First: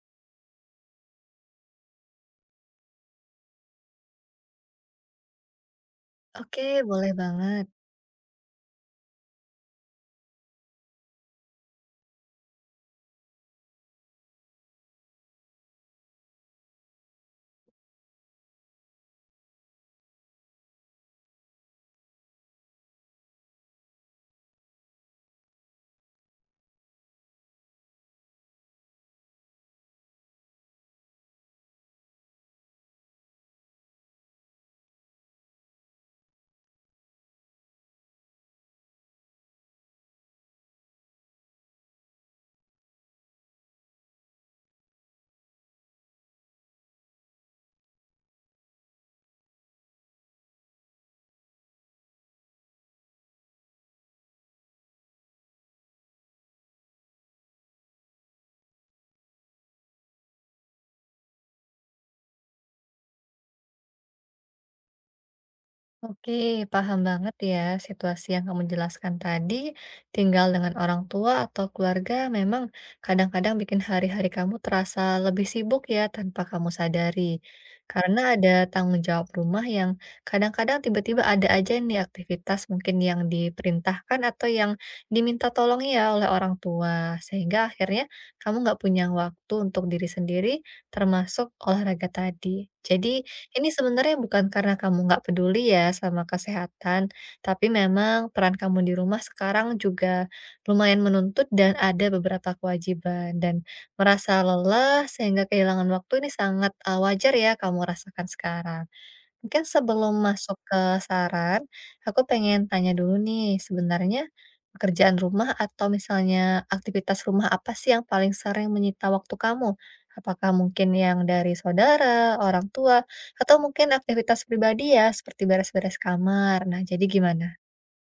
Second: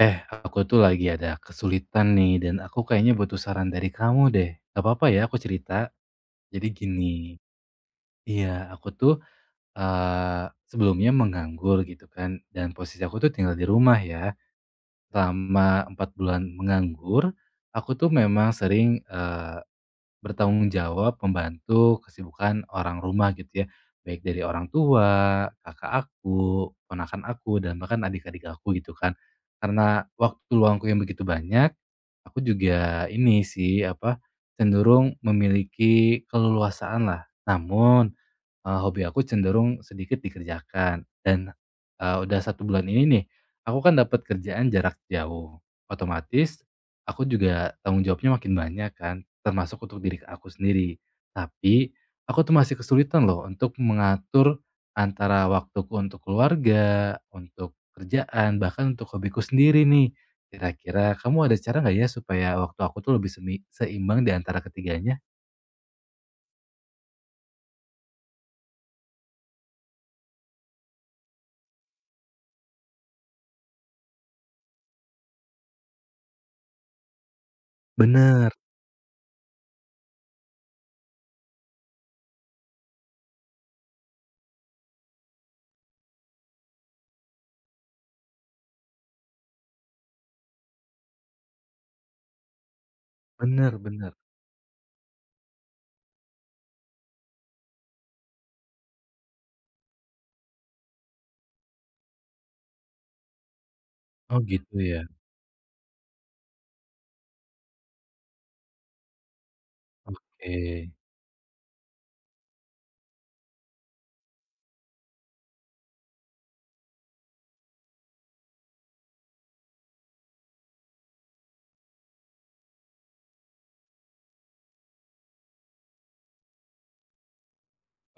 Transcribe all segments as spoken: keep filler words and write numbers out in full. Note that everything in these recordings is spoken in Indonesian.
Eh, aku tuh lagi ada kesulitan nih dan aku kayaknya butuh saran dari kamu deh. Gak apa-apa ya aku cerita? Oke, Jadi boleh gini, banget. iya aku tuh eee, sebelumnya menganggur gitu kan dan posisi aku tuh tinggal di rumah ya. Selama empat bulan menganggur, aku tuh memang sering, bertanggung jawab membantu kesibukan orang rumah gitu ya, baik dari orang tua, kakak aku, ponakan aku, dan bahkan adik-adik aku gitu kan. Karena waktu luangku yang begitu banyak, aku juga ini sih apa, cenderung memiliki keleluasaan lah. Namun, eee, hobi aku cenderung sedikit dikerjakan dan, eee, udah satu bulan ini nih, aku kan dapat kerjaan jarak jauh, otomatis aku juga tanggung jawabnya makin banyak kan, termasuk untuk diri aku sendiri. Tapi, aku tuh masih kesulitan loh untuk mengatur antara waktuku untuk keluarga, untuk kerjaan, bahkan untuk hobiku sendiri nih. Kira-kira kamu ada cara nggak ya supaya waktu aku tuh lebih semi seimbang di antara ketiganya? Oke, paham banget ya situasi yang kamu jelaskan tadi, tinggal dengan orang tua atau keluarga memang kadang-kadang bikin hari-hari kamu terasa lebih sibuk ya tanpa kamu sadari. Karena ada Bener, tanggung jawab rumah yang kadang-kadang tiba-tiba ada aja nih aktivitas mungkin yang diperintahkan atau yang diminta tolong ya oleh orang tua. Sehingga akhirnya kamu nggak punya waktu untuk diri sendiri termasuk olahraga tadi. Jadi ini bener, bener. sebenarnya bukan karena kamu nggak peduli ya sama kesehatan, tapi memang peran kamu di rumah sekarang juga lumayan menuntut dan ada beberapa kewajiban dan merasa Oh gitu ya? lelah sehingga kehilangan waktu ini sangat, eee, wajar ya kamu rasakan sekarang. Mungkin sebelum masuk ke Oke. saran, aku pengen tanya dulu nih, sebenarnya pekerjaan rumah atau misalnya aktivitas rumah apa sih yang paling sering menyita waktu kamu? Apakah mungkin yang dari saudara, orang tua, atau mungkin aktivitas pribadi ya, seperti beres-beres kamar. Nah, jadi gimana?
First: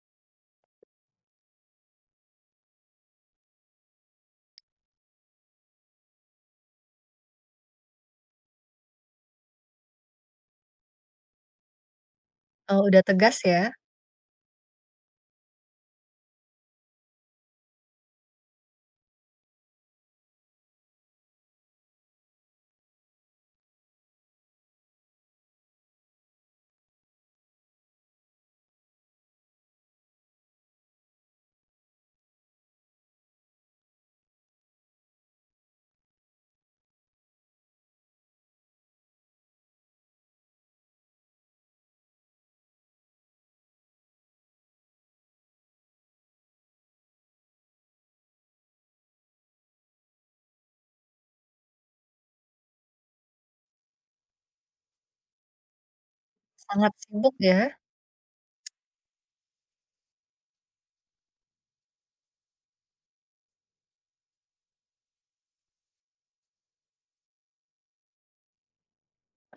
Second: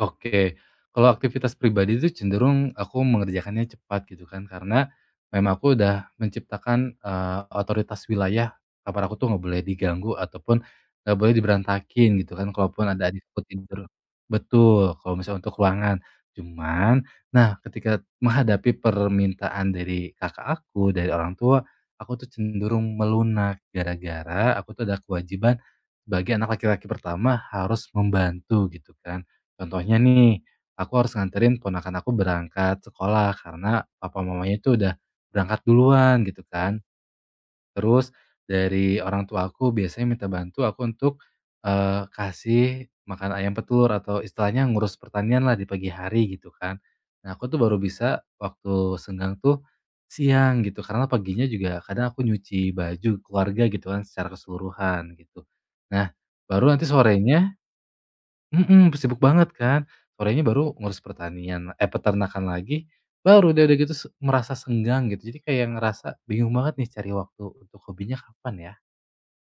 Oke, kalau aktivitas pribadi itu cenderung aku mengerjakannya cepat gitu kan, karena memang aku udah menciptakan, eee, otoritas wilayah kamar aku tuh nggak boleh diganggu ataupun nggak boleh diberantakin gitu kan, Oh, kalaupun udah ada adikku tegas ya? tidur betul, kalau misalnya untuk ruangan. Cuman, nah ketika menghadapi permintaan dari kakak aku, dari orang tua, aku tuh cenderung melunak gara-gara aku tuh ada kewajiban sebagai anak laki-laki pertama harus membantu gitu kan. Contohnya nih, aku harus nganterin ponakan aku berangkat sekolah karena papa mamanya itu udah berangkat duluan gitu kan. Terus dari orang tua aku biasanya minta bantu aku untuk, eee, kasih makan ayam petelur atau istilahnya ngurus pertanian lah di pagi hari gitu kan. Nah aku tuh baru bisa waktu senggang tuh siang gitu karena paginya juga kadang aku nyuci baju keluarga gitu kan secara keseluruhan gitu. Nah baru nanti Sangat sibuk sorenya ya? mhm, sibuk banget kan, sorenya baru ngurus pertanian, eh, peternakan lagi, baru deh udah gitu se merasa senggang gitu. Jadi kayak ngerasa bingung banget nih cari waktu untuk hobinya kapan ya?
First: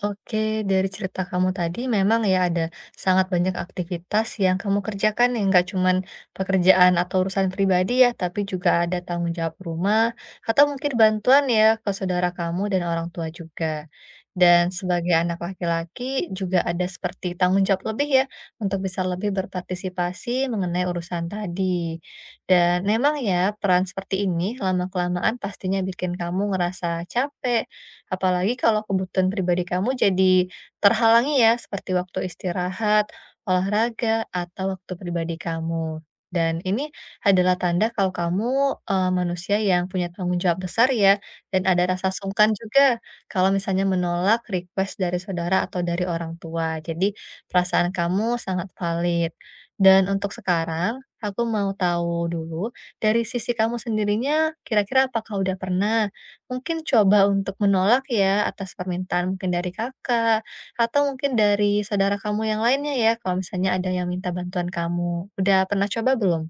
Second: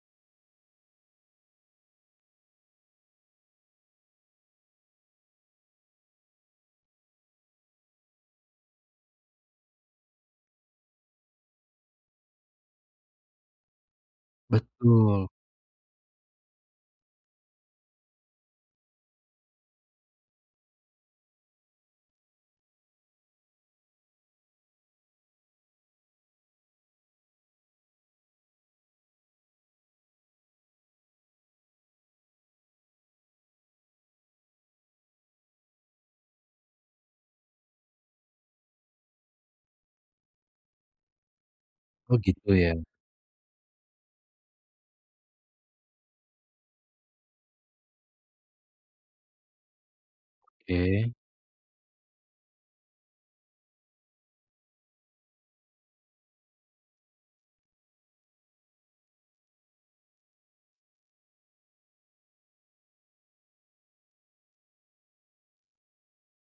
Oke, dari cerita kamu tadi memang ya ada sangat banyak aktivitas yang kamu kerjakan yang nggak cuman pekerjaan atau urusan pribadi ya, tapi juga ada tanggung jawab rumah atau mungkin bantuan ya ke saudara kamu dan orang tua juga. Dan sebagai Betul. anak laki-laki juga ada seperti tanggung jawab lebih ya untuk bisa lebih berpartisipasi mengenai urusan tadi. Dan memang ya peran seperti ini lama-kelamaan pastinya bikin kamu ngerasa capek. Apalagi kalau kebutuhan pribadi kamu jadi terhalangi ya, seperti waktu istirahat, olahraga, atau waktu pribadi kamu. Dan ini adalah tanda kalau kamu eee, manusia yang punya tanggung jawab besar ya, dan ada rasa Oh sungkan gitu ya? juga kalau misalnya menolak request dari saudara atau dari orang tua. Jadi perasaan kamu sangat valid. Dan untuk sekarang, Oke. aku mau tahu dulu, dari sisi kamu sendirinya, kira-kira apakah udah pernah mungkin coba untuk menolak ya atas permintaan mungkin dari Kakak, atau mungkin dari saudara kamu yang lainnya ya kalau misalnya ada yang minta bantuan kamu. Udah pernah coba belum?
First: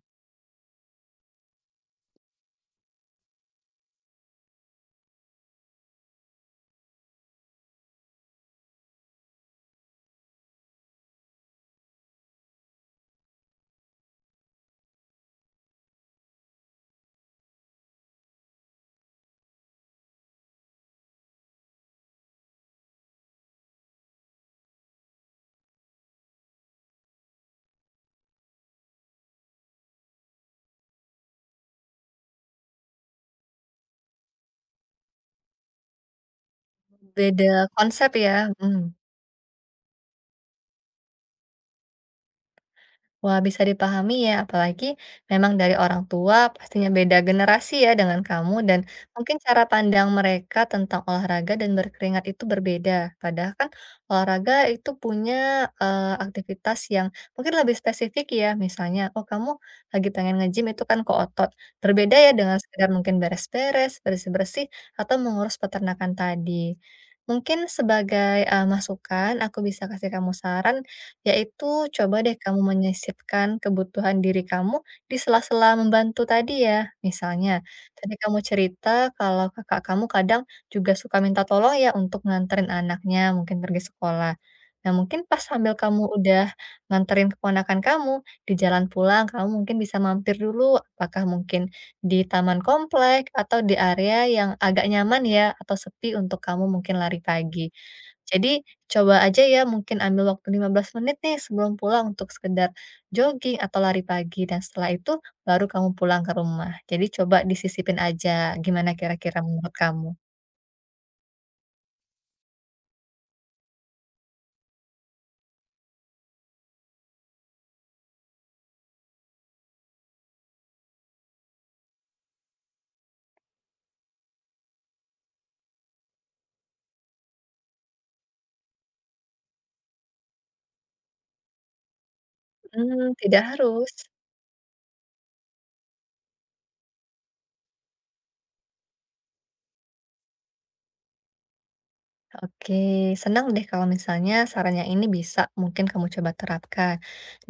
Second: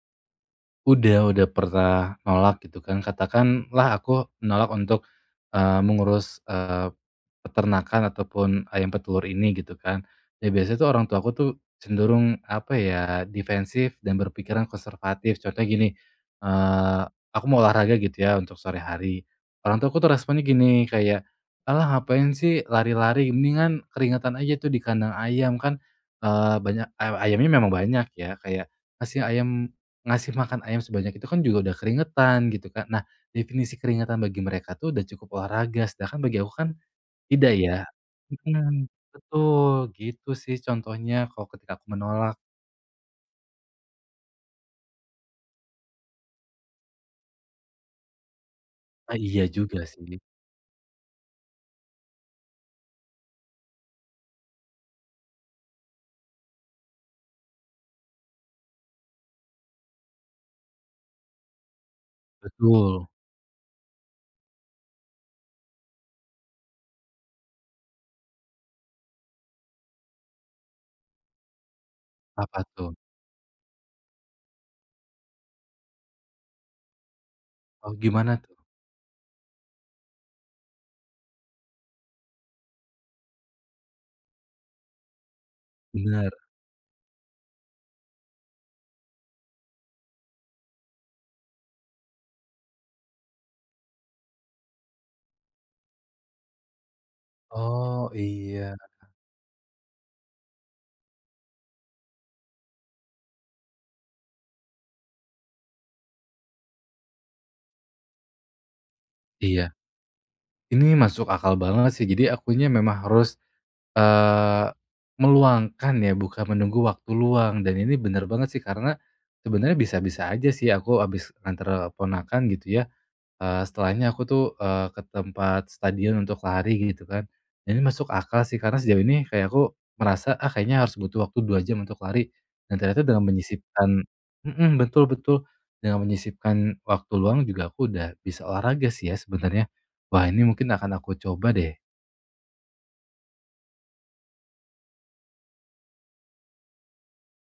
Udah, udah pernah nolak gitu kan, katakanlah aku nolak untuk, eee, mengurus, eee, peternakan ataupun ayam petelur ini gitu kan. Ya biasanya tuh orang tua aku tuh cenderung apa ya, defensif dan berpikiran konservatif. Contohnya gini, eee, aku mau olahraga gitu ya untuk sore hari, orang tua aku tuh responnya gini kayak, "Alah ngapain sih lari-lari, mendingan keringatan aja tuh di kandang ayam." Kan, eee, banyak ay ayamnya memang banyak ya, kayak ngasih ayam ngasih makan ayam sebanyak itu kan juga udah keringetan gitu kan. Nah, definisi keringetan bagi mereka tuh udah cukup olahraga, sedangkan bagi aku kan tidak Beda ya. konsep ya? Mhm. Mhm, betul, gitu sih contohnya kalau ketika aku menolak. Wah, bisa dipahami ya, apalagi memang dari orang tua pastinya beda generasi ya dengan kamu dan Ah, mungkin iya cara juga sih, pandang mereka tentang olahraga dan berkeringat itu berbeda. Padahal kan olahraga itu punya eh, aktivitas yang mungkin lebih spesifik ya, misalnya oh kamu lagi pengen nge-gym itu kan ke otot. Berbeda ya dengan sekedar betul. mungkin beres-beres, bersih-bersih atau mengurus peternakan tadi. Mungkin sebagai eh, masukan, aku bisa kasih kamu saran yaitu coba deh kamu Apa tuh? menyisipkan kebutuhan diri kamu di sela-sela membantu tadi ya. Misalnya, Oh, tadi gimana kamu tuh? cerita kalau kakak kamu kadang juga suka minta tolong ya untuk nganterin anaknya mungkin pergi sekolah. Nah, mungkin pas sambil kamu Bener. udah nganterin keponakan kamu, di jalan pulang kamu mungkin bisa mampir dulu, apakah mungkin di taman komplek atau di area yang agak nyaman ya, atau sepi untuk kamu mungkin lari pagi. Oh, Jadi, iya, coba aja ya mungkin ambil waktu lima belas menit nih sebelum pulang untuk sekedar jogging atau lari pagi dan setelah itu baru kamu pulang ke rumah. Jadi coba disisipin aja, gimana kira-kira menurut iya. kamu? Ini masuk akal banget sih, jadi akunya memang harus Eee, meluangkan ya, bukan menunggu waktu luang dan ini bener banget sih karena sebenarnya bisa-bisa aja sih aku habis nganter ponakan gitu ya, eee, setelahnya aku tuh, eee, ke tempat stadion untuk lari gitu kan. Dan ini masuk akal sih karena sejauh ini kayak aku merasa, ah, kayaknya harus butuh waktu dua jam untuk lari dan ternyata Hmm, dengan tidak harus. menyisipkan mhm, betul, betul, dengan menyisipkan waktu luang juga aku udah bisa olahraga sih ya sebenarnya. Wah, ini mungkin akan aku coba deh. Oke, senang deh kalau misalnya sarannya ini bisa mungkin kamu coba terapkan.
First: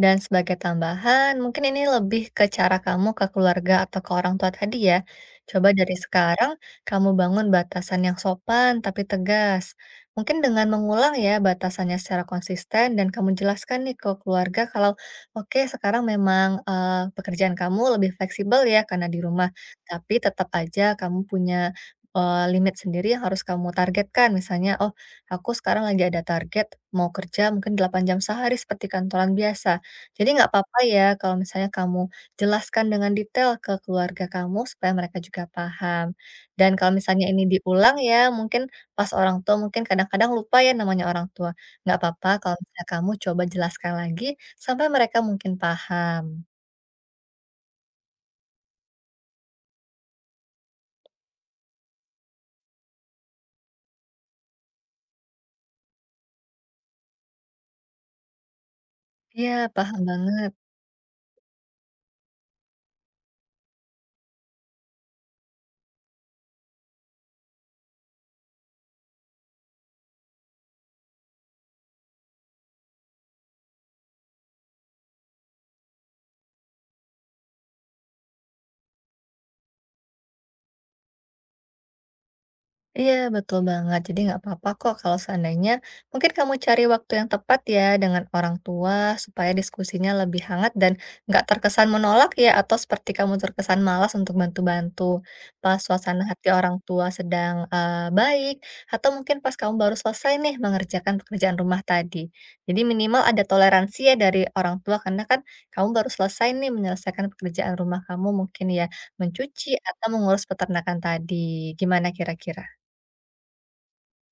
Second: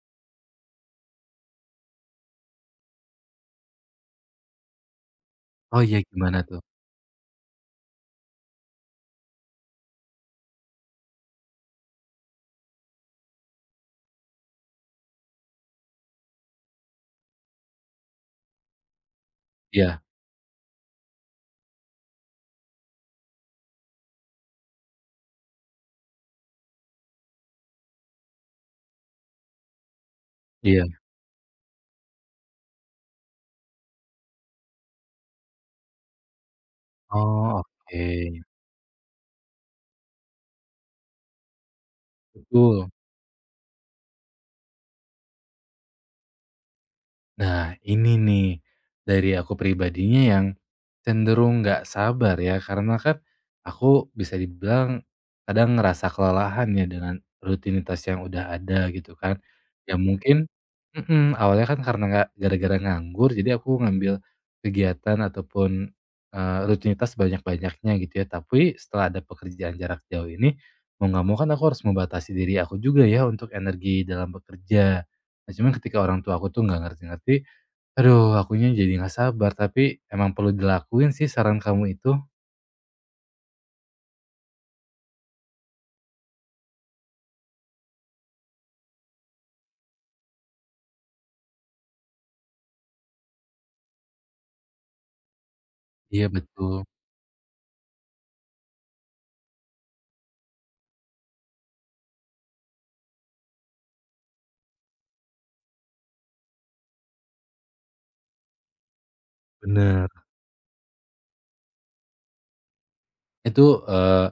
Dan sebagai tambahan, mungkin ini lebih ke cara kamu ke keluarga atau ke orang tua tadi ya. Coba Oh, dari iya gimana sekarang tuh? kamu bangun batasan yang sopan tapi tegas. Mungkin dengan mengulang ya batasannya secara konsisten dan kamu jelaskan nih ke keluarga kalau oke sekarang memang eh, pekerjaan kamu lebih fleksibel ya karena di rumah, Iya, tapi tetap aja kamu punya eee, limit sendiri yang harus kamu targetkan. Misalnya, "Oh, aku sekarang lagi ada target mau kerja mungkin delapan jam sehari seperti kantoran biasa." Jadi nggak apa-apa iya. ya kalau misalnya kamu jelaskan dengan detail ke keluarga kamu supaya mereka juga paham. Dan kalau misalnya ini Oh, diulang oke, ya, mungkin pas orang tua mungkin kadang-kadang lupa ya namanya orang tua. Nggak apa-apa kalau misalnya betul. kamu coba jelaskan lagi sampai mereka mungkin paham. Nah, ini nih, dari aku pribadinya yang cenderung nggak sabar ya, karena kan aku bisa dibilang kadang ngerasa kelelahan ya dengan rutinitas yang udah ada gitu kan. Iya, Ya paham mungkin banget. mhm, awalnya kan karena nggak gara-gara nganggur, jadi aku ngambil kegiatan ataupun, eee, rutinitas banyak banyaknya gitu ya. Tapi setelah ada pekerjaan jarak jauh ini, mau nggak mau kan aku harus membatasi diri aku juga ya untuk energi dalam bekerja. Nah, cuman ketika orang tua aku tuh nggak ngerti-ngerti, aduh akunya jadi nggak sabar, tapi emang perlu dilakuin sih saran kamu itu. Iya, betul banget. Jadi nggak apa-apa kok kalau seandainya mungkin kamu cari waktu yang tepat ya dengan orang tua supaya diskusinya lebih hangat dan nggak terkesan menolak ya atau seperti kamu terkesan malas untuk bantu-bantu. Pas suasana Iya hati orang betul, tua sedang eh, baik atau mungkin pas kamu baru selesai nih mengerjakan pekerjaan rumah tadi. Jadi minimal ada toleransi ya dari orang tua karena kan kamu baru selesai nih menyelesaikan pekerjaan rumah kamu mungkin ya mencuci atau bener. mengurus peternakan tadi. Gimana kira-kira? Itu, eee,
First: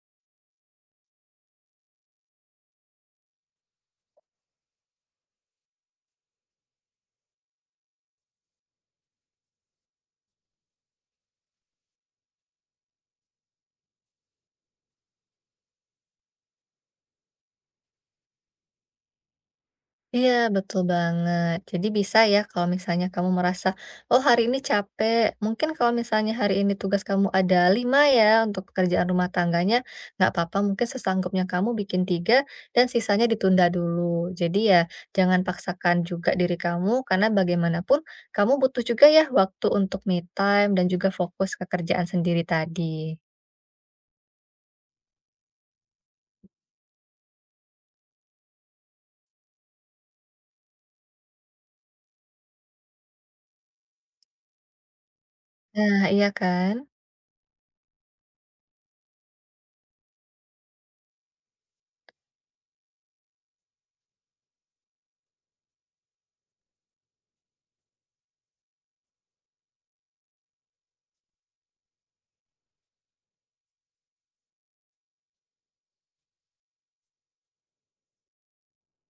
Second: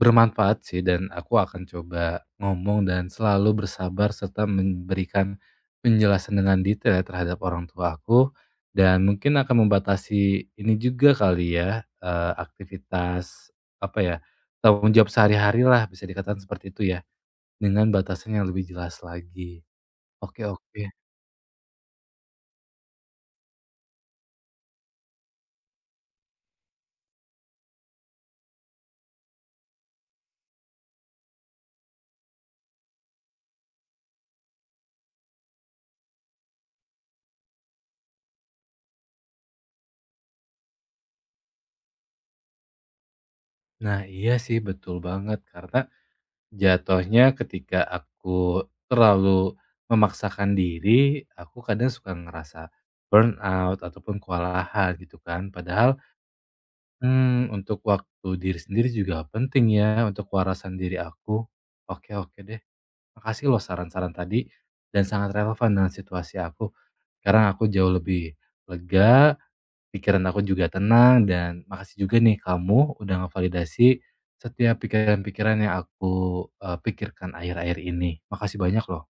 bermanfaat sih dan aku akan coba ngomong dan selalu bersabar serta memberikan penjelasan dengan detail ya terhadap orang tua aku, dan mungkin akan membatasi ini juga kali ya, eee, aktivitas, apa ya, tanggung jawab sehari-hari lah bisa dikatakan seperti itu ya, dengan batasan yang lebih jelas lagi. Iya, Oke, betul oke. banget. Jadi bisa ya kalau misalnya kamu merasa, oh hari ini capek, mungkin kalau misalnya hari ini tugas kamu ada lima ya untuk pekerjaan rumah tangganya, nggak apa-apa, mungkin sesanggupnya kamu bikin tiga dan sisanya ditunda dulu. Jadi ya jangan paksakan juga diri kamu karena bagaimanapun kamu butuh juga ya waktu untuk me time dan juga fokus ke kerjaan sendiri tadi. Nah, iya sih betul banget karena jatuhnya ketika aku terlalu memaksakan diri, aku kadang suka ngerasa burnout ataupun kewalahan gitu kan. Padahal, Nah, iya kan? hmm untuk waktu diri sendiri juga penting ya untuk kewarasan diri aku. Oke, oke deh, makasih loh saran-saran tadi dan sangat relevan dengan situasi aku. Sekarang aku jauh lebih lega. Pikiran aku juga tenang dan makasih juga nih kamu udah ngevalidasi setiap pikiran-pikiran yang aku, eee, pikirkan akhir-akhir ini. Makasih banyak loh.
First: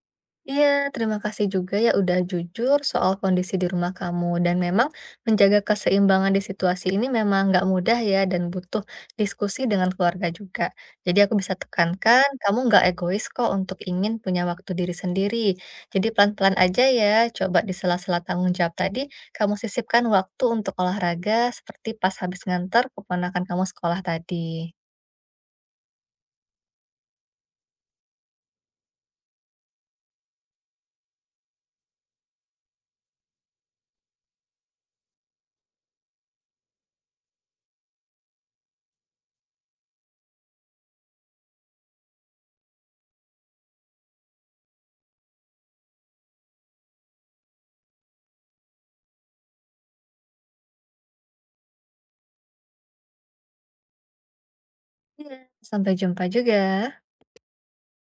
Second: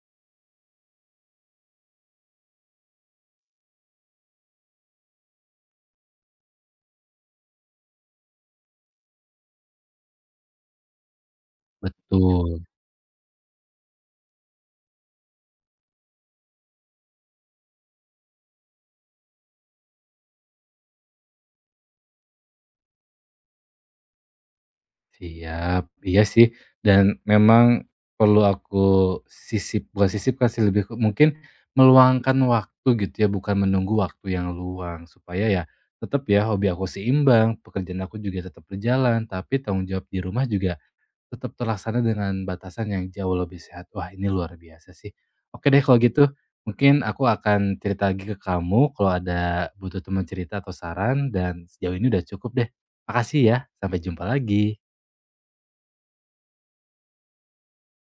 Iya, terima kasih juga ya udah jujur soal kondisi di rumah kamu. Dan memang menjaga keseimbangan di situasi ini memang nggak mudah ya dan butuh diskusi dengan keluarga juga. Jadi aku bisa tekankan, kamu Betul, nggak egois kok untuk ingin punya waktu diri sendiri. Jadi pelan-pelan aja ya, coba di sela-sela tanggung jawab tadi, kamu sisipkan waktu untuk olahraga seperti pas habis ngantar keponakan kamu sekolah tadi. siap. Iya sih, dan memang perlu aku sisip bukan sisip kasih lebih ke mungkin meluangkan waktu gitu ya, bukan menunggu waktu yang luang. Supaya ya tetap ya hobi aku seimbang, pekerjaan aku juga tetap berjalan, tapi tanggung jawab di rumah juga tetap terlaksana dengan batasan yang jauh lebih sehat. Wah, ini luar biasa sih. Oke deh kalau gitu, mungkin aku akan cerita lagi ke kamu kalau ada butuh teman cerita atau saran dan sejauh ini udah cukup deh. Makasih ya, sampai jumpa lagi. Iya, sampai jumpa juga.